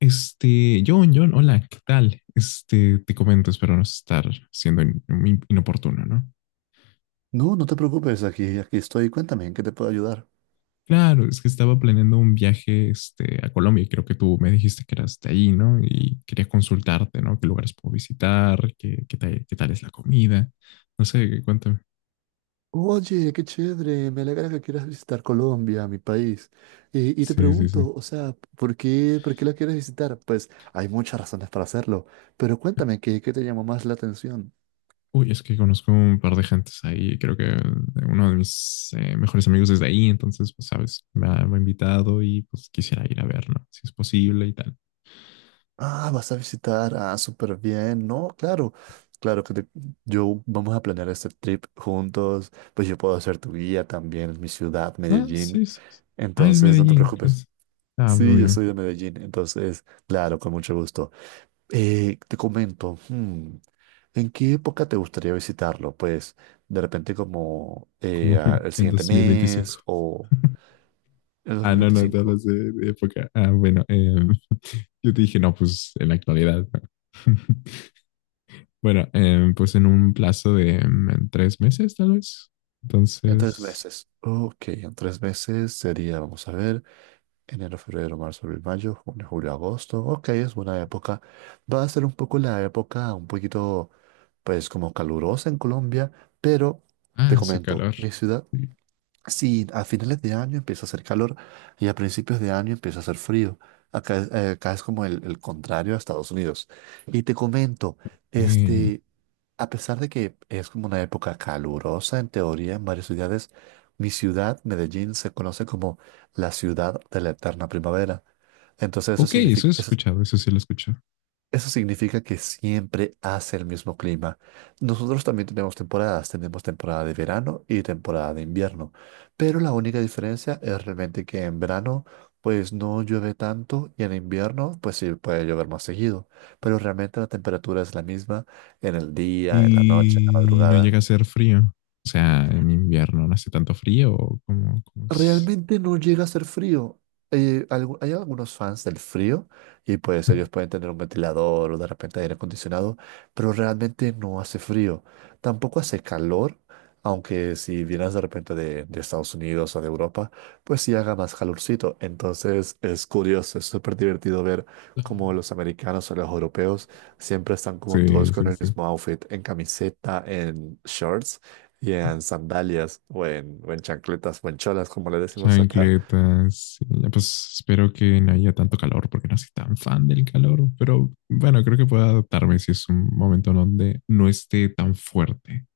John, John, hola, ¿qué tal? Te comento, espero no estar siendo inoportuno, ¿no? No, no te preocupes, aquí estoy. Cuéntame, ¿en qué te puedo ayudar? Claro, es que estaba planeando un viaje, a Colombia y creo que tú me dijiste que eras de ahí, ¿no? Y quería consultarte, ¿no? ¿Qué lugares puedo visitar? ¿Qué tal es la comida? No sé, cuéntame. Oye, qué chévere, me alegra que quieras visitar Colombia, mi país. Y te Sí, sí, sí. pregunto, o sea, ¿por qué la quieres visitar? Pues hay muchas razones para hacerlo, pero cuéntame, ¿qué te llamó más la atención? Uy, es que conozco un par de gentes ahí, creo que uno de mis mejores amigos desde ahí, entonces, pues, sabes, me ha invitado y pues quisiera ir a ver, ¿no? Si es posible y tal. Ah, vas a visitar, ah, súper bien, ¿no? Claro, claro que te- yo vamos a planear este trip juntos, pues yo puedo ser tu guía también en mi ciudad, Ah, Medellín. sí, sí. Sí. Ah, es Entonces, no te Medellín, preocupes. ¿crees? Ah, Sí, muy yo bien. soy de Medellín, entonces, claro, con mucho gusto. Te comento, ¿en qué época te gustaría visitarlo? Pues de repente como Como el en siguiente 2025. mes o el dos Ah, mil no, no, te veinticinco. hablas de época. Ah, bueno, yo te dije, no, pues en la actualidad, ¿no? Bueno, pues en un plazo de en 3 meses, tal vez. En tres Entonces, meses. Ok, en 3 meses sería, vamos a ver, enero, febrero, marzo, abril, mayo, junio, julio, agosto. Ok, es buena época. Va a ser un poco la época un poquito, pues como calurosa en Colombia, pero te ah, hace comento, calor. mi ciudad. Sí, a finales de año empieza a hacer calor y a principios de año empieza a hacer frío. Acá, acá es como el contrario a Estados Unidos. Y te comento, Eh, este, a pesar de que es como una época calurosa en teoría en varias ciudades, mi ciudad, Medellín, se conoce como la ciudad de la eterna primavera. Entonces ok, eso he escuchado, eso sí lo escucho. eso significa que siempre hace el mismo clima. Nosotros también tenemos temporadas, tenemos temporada de verano y temporada de invierno, pero la única diferencia es realmente que en verano pues no llueve tanto y en invierno pues sí puede llover más seguido, pero realmente la temperatura es la misma en el día, en la noche, en la Y no madrugada. llega a ser frío. O sea, en invierno no hace tanto frío o como es. Realmente no llega a ser frío. Hay algunos fans del frío y pues ellos pueden tener un ventilador o de repente aire acondicionado, pero realmente no hace frío. Tampoco hace calor, aunque si vienes de repente de Estados Unidos o de Europa, pues sí haga más calorcito. Entonces es curioso, es súper divertido ver cómo los americanos o los europeos siempre están como todos Sí, con sí, el sí. mismo outfit, en camiseta, en shorts y en sandalias o en chancletas o en cholas, como le decimos acá. Chancletas. Sí, ya. Pues espero que no haya tanto calor porque no soy tan fan del calor. Pero bueno, creo que puedo adaptarme si es un momento donde no esté tan fuerte.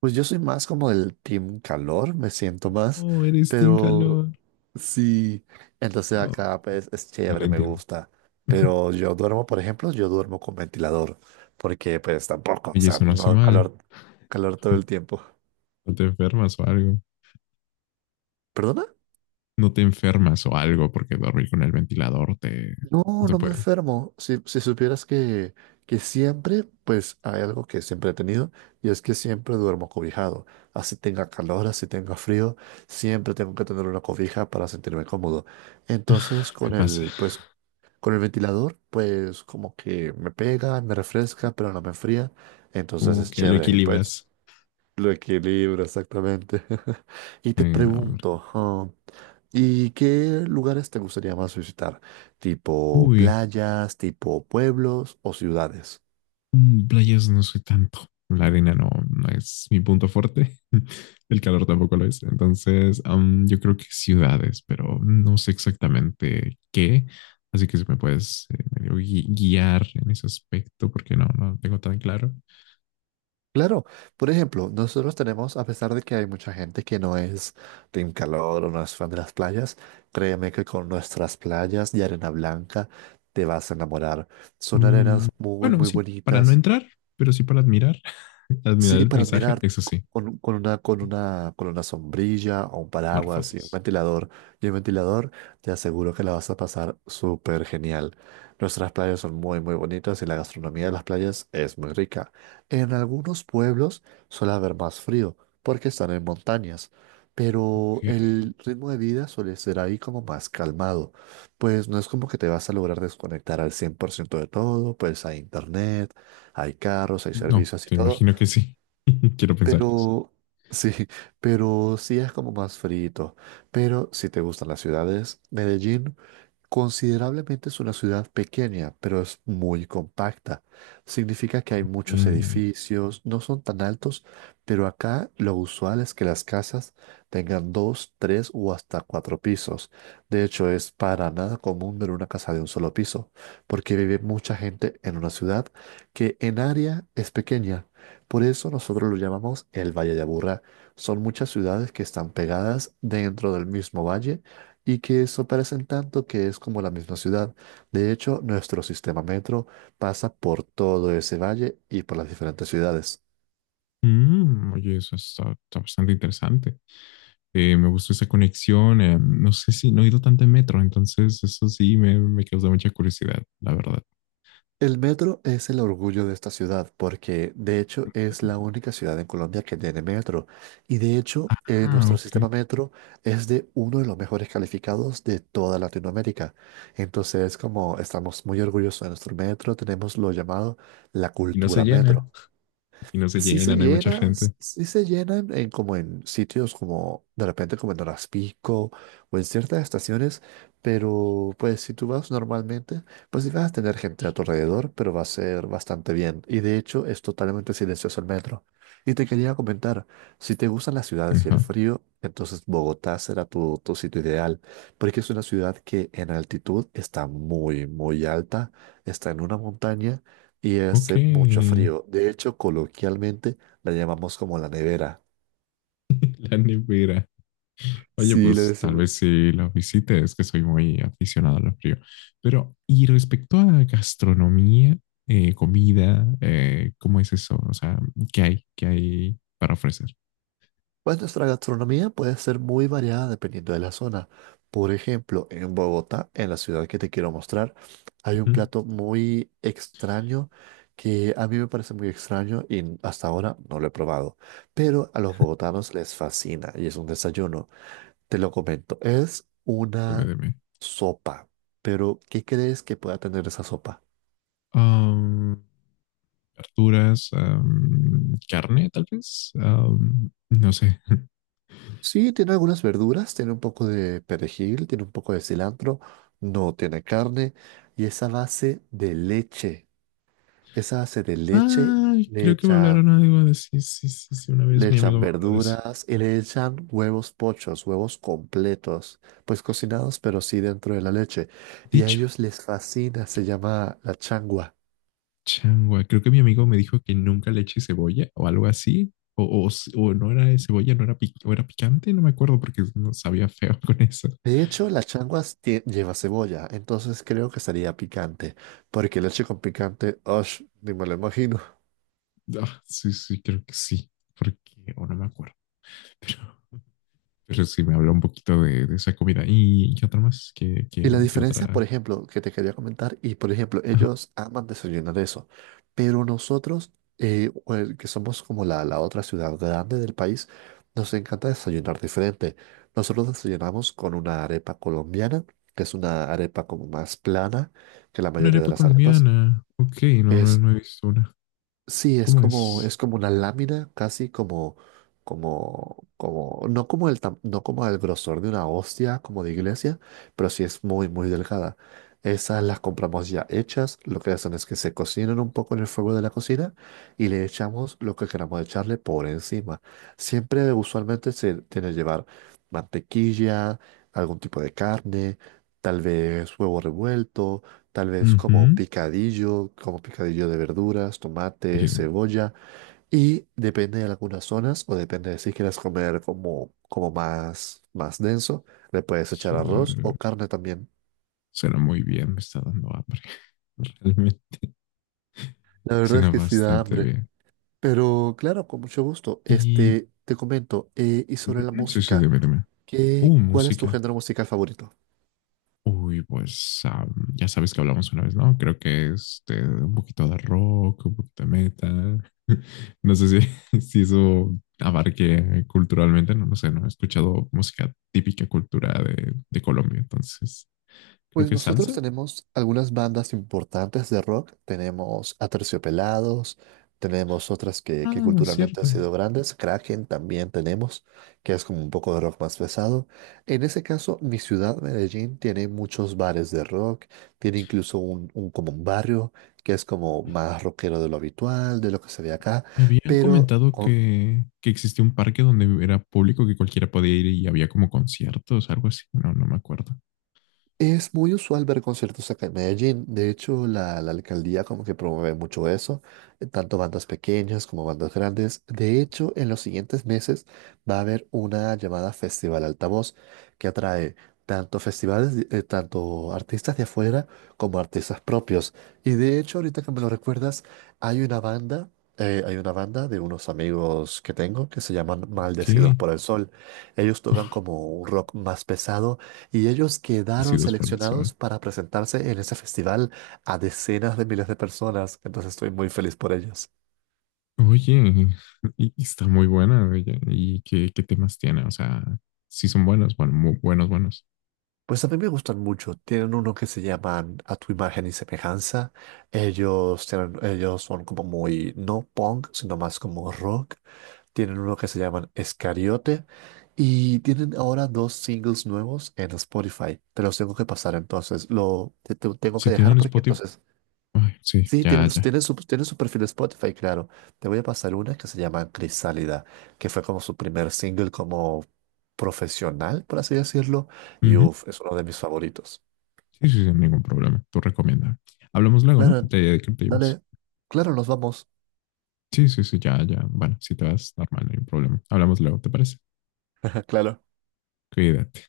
Pues yo soy más como del team calor, me siento más, Oh, eres team pero calor. sí, entonces No, acá pues es no lo chévere, me entiendo. gusta. Pero yo duermo, por ejemplo, yo duermo con ventilador, porque pues tampoco, o Oye, sea, eso no hace no mal. calor, calor todo el tiempo. No te enfermas o algo. ¿Perdona? No te enfermas o algo porque dormir con el ventilador te, no No, te no me puede. enfermo. Si supieras que, pues hay algo que siempre he tenido y es que siempre duermo cobijado. Así tenga calor, así tenga frío, siempre tengo que tener una cobija para sentirme cómodo. Entonces Me pasa. Pues, con el ventilador, pues como que me pega, me refresca, pero no me enfría. Entonces Como es que lo chévere. Y pues equilibras. lo equilibra, exactamente. Y te No, hombre. pregunto, ah, ¿y qué lugares te gustaría más visitar? ¿Tipo Uy, playas, tipo pueblos o ciudades? Playas no soy tanto. La arena no, no es mi punto fuerte. El calor tampoco lo es. Entonces, yo creo que ciudades, pero no sé exactamente qué. Así que si me puedes medio guiar en ese aspecto, porque no, no tengo tan claro. Claro, por ejemplo, nosotros tenemos, a pesar de que hay mucha gente que no es team calor o no es fan de las playas, créeme que con nuestras playas y arena blanca te vas a enamorar. Son Mm, arenas muy, bueno, muy sí, para no bonitas. entrar, pero sí para admirar. Admirar Sí, el para paisaje, admirar eso sí. con una sombrilla o un Tomar paraguas y un fotos. ventilador. Y el ventilador, te aseguro que la vas a pasar súper genial. Nuestras playas son muy, muy bonitas y la gastronomía de las playas es muy rica. En algunos pueblos suele haber más frío porque están en montañas, pero Ok, el ritmo de vida suele ser ahí como más calmado. Pues no es como que te vas a lograr desconectar al 100% de todo, pues hay internet, hay carros, hay no, servicios y te todo, imagino que sí. Quiero pensar que pero sí, pero sí es como más frito. Pero si te gustan las ciudades, Medellín. Considerablemente es una ciudad pequeña, pero es muy compacta. Significa que hay muchos sí. Ok. edificios, no son tan altos, pero acá lo usual es que las casas tengan dos, tres o hasta cuatro pisos. De hecho, es para nada común ver una casa de un solo piso, porque vive mucha gente en una ciudad que en área es pequeña. Por eso nosotros lo llamamos el Valle de Aburrá. Son muchas ciudades que están pegadas dentro del mismo valle y que eso parecen tanto que es como la misma ciudad. De hecho, nuestro sistema metro pasa por todo ese valle y por las diferentes ciudades. Oye, eso está bastante interesante. Me gustó esa conexión. No sé si no he ido tanto en metro, entonces eso sí me causa mucha curiosidad, la verdad. El metro es el orgullo de esta ciudad porque de hecho es la única ciudad en Colombia que tiene metro y de hecho Ah, nuestro ok. sistema metro es de uno de los mejores calificados de toda Latinoamérica. Entonces como estamos muy orgullosos de nuestro metro, tenemos lo llamado la Y no se cultura llena. metro. Y no se Sí se llena, no hay mucha llena, gente. sí se llena en como en sitios como de repente como en Horas Pico o en ciertas estaciones, pero pues si tú vas normalmente, pues sí vas a tener gente a tu alrededor, pero va a ser bastante bien. Y de hecho es totalmente silencioso el metro. Y te quería comentar, si te gustan las ciudades y el Ajá. frío, entonces Bogotá será tu sitio ideal, porque es una ciudad que en altitud está muy, muy alta, está en una montaña y Ok. hace mucho frío. De hecho, coloquialmente la llamamos como la nevera. La nevera. Oye, Sí, le pues tal decimos. vez si la visite, es que soy muy aficionado al frío. Pero, y respecto a gastronomía, comida, ¿cómo es eso? O sea, ¿qué hay? ¿Qué hay para ofrecer? Pues nuestra gastronomía puede ser muy variada dependiendo de la zona. Por ejemplo, en Bogotá, en la ciudad que te quiero mostrar, hay un Ujú. plato muy extraño que a mí me parece muy extraño y hasta ahora no lo he probado. Pero a los bogotanos les fascina y es un desayuno. Te lo comento, es Dime, una dime. sopa. Pero, ¿qué crees que pueda tener esa sopa? Ah, verduras, carne, tal vez. No sé. Sí, tiene algunas verduras, tiene un poco de perejil, tiene un poco de cilantro, no tiene carne y esa base de leche. Esa base de leche Ah, le creo que me echan, hablaron algo de sí, sí, sí, sí. Una vez le mi amigo echan me habló de eso. verduras y le echan huevos pochos, huevos completos, pues cocinados pero sí dentro de la leche. Y a Dicho, ellos les fascina, se llama la changua. changua, creo que mi amigo me dijo que nunca le eche cebolla o algo así. O, o no era de cebolla, no era, o era picante, no me acuerdo porque no sabía feo con eso. De hecho, la changua lleva cebolla, entonces creo que sería picante, porque leche con picante, ¡osh! Ni me lo imagino. Ah, sí, sí, creo que sí. Porque, o no me acuerdo, pero, pero sí me habló un poquito de esa comida. ¿Y qué otra más? ¿Qué, qué, Y la qué diferencia, por otra? ejemplo, que te quería comentar, y por ejemplo, ellos aman desayunar eso, pero nosotros, o el que somos como la otra ciudad grande del país, nos encanta desayunar diferente. Nosotros desayunamos con una arepa colombiana, que es una arepa como más plana que la Una mayoría de arepa las arepas. colombiana. Ok, no, no, Es no he visto una. Sí, ¿Cómo es? es como una lámina, casi no como el grosor de una hostia, como de iglesia, pero sí es muy, muy delgada. Esas las compramos ya hechas, lo que hacen es que se cocinan un poco en el fuego de la cocina y le echamos lo que queramos echarle por encima. Siempre, usualmente, se tiene que llevar mantequilla, algún tipo de carne, tal vez huevo revuelto, tal vez Ujú. Como picadillo de verduras, tomate, Oye, cebolla, y depende de algunas zonas o depende de si quieres comer como más, denso, le puedes echar arroz su- o carne también. suena muy bien, me está dando hambre. Realmente. La verdad es Suena que sí da bastante hambre, bien. pero claro, con mucho gusto. Y Este, te comento, y sobre la sí, sí, música, debe. ¿qué, cuál es tu Música. género musical favorito? Uy, pues ya sabes que hablamos una vez, ¿no? Creo que un poquito de rock, un poquito de metal. No sé si, si eso abarque culturalmente, no, no sé, no he escuchado música típica cultura de Colombia, entonces creo Pues que nosotros salsa. tenemos algunas bandas importantes de rock. Tenemos Aterciopelados, tenemos otras que Ah, es culturalmente han cierto. sido grandes. Kraken también tenemos, que es como un poco de rock más pesado. En ese caso, mi ciudad, Medellín, tiene muchos bares de rock. Tiene incluso como un barrio que es como más rockero de lo habitual, de lo que se ve acá. Me habían Pero... comentado con- que existía un parque donde era público que cualquiera podía ir y había como conciertos, algo así. No, no me acuerdo. Es muy usual ver conciertos acá en Medellín. De hecho, la alcaldía como que promueve mucho eso, tanto bandas pequeñas como bandas grandes. De hecho, en los siguientes meses va a haber una llamada Festival Altavoz que atrae tanto festivales, tanto artistas de afuera como artistas propios. Y de hecho, ahorita que me lo recuerdas, hay una banda, de unos amigos que tengo que se llaman Maldecidos Ok. por el Sol. Ellos tocan como un rock más pesado y ellos quedaron Bendecidos por el sol. seleccionados para presentarse en ese festival a decenas de miles de personas, entonces estoy muy feliz por ellos. Oye, y está muy buena, oye, ¿y qué temas tiene? O sea, sí son buenos, bueno, muy buenos, buenos. Pues a mí me gustan mucho. Tienen uno que se llaman A tu imagen y semejanza. Ellos, ellos son como muy, no punk, sino más como rock. Tienen uno que se llaman Escariote. Y tienen ahora dos singles nuevos en Spotify. Te los tengo que pasar entonces. Tengo que Si dejar tienen porque Spotify, entonces. ay, sí, Sí, ya, tienen, su, ya. tienen su tienen su perfil de Spotify, claro. Te voy a pasar una que se llama Crisálida, que fue como su primer single como profesional, por así decirlo. Y Ujú. uff, es uno de mis favoritos. Sí, sí, sin ningún problema. Tú recomienda. Hablamos luego, ¿no? Claro, De qué te ibas. dale. Claro, nos vamos. Sí, sí, sí, ya, ya. Bueno, si te vas, normal, no hay problema. Hablamos luego, ¿te parece? Claro. Cuídate.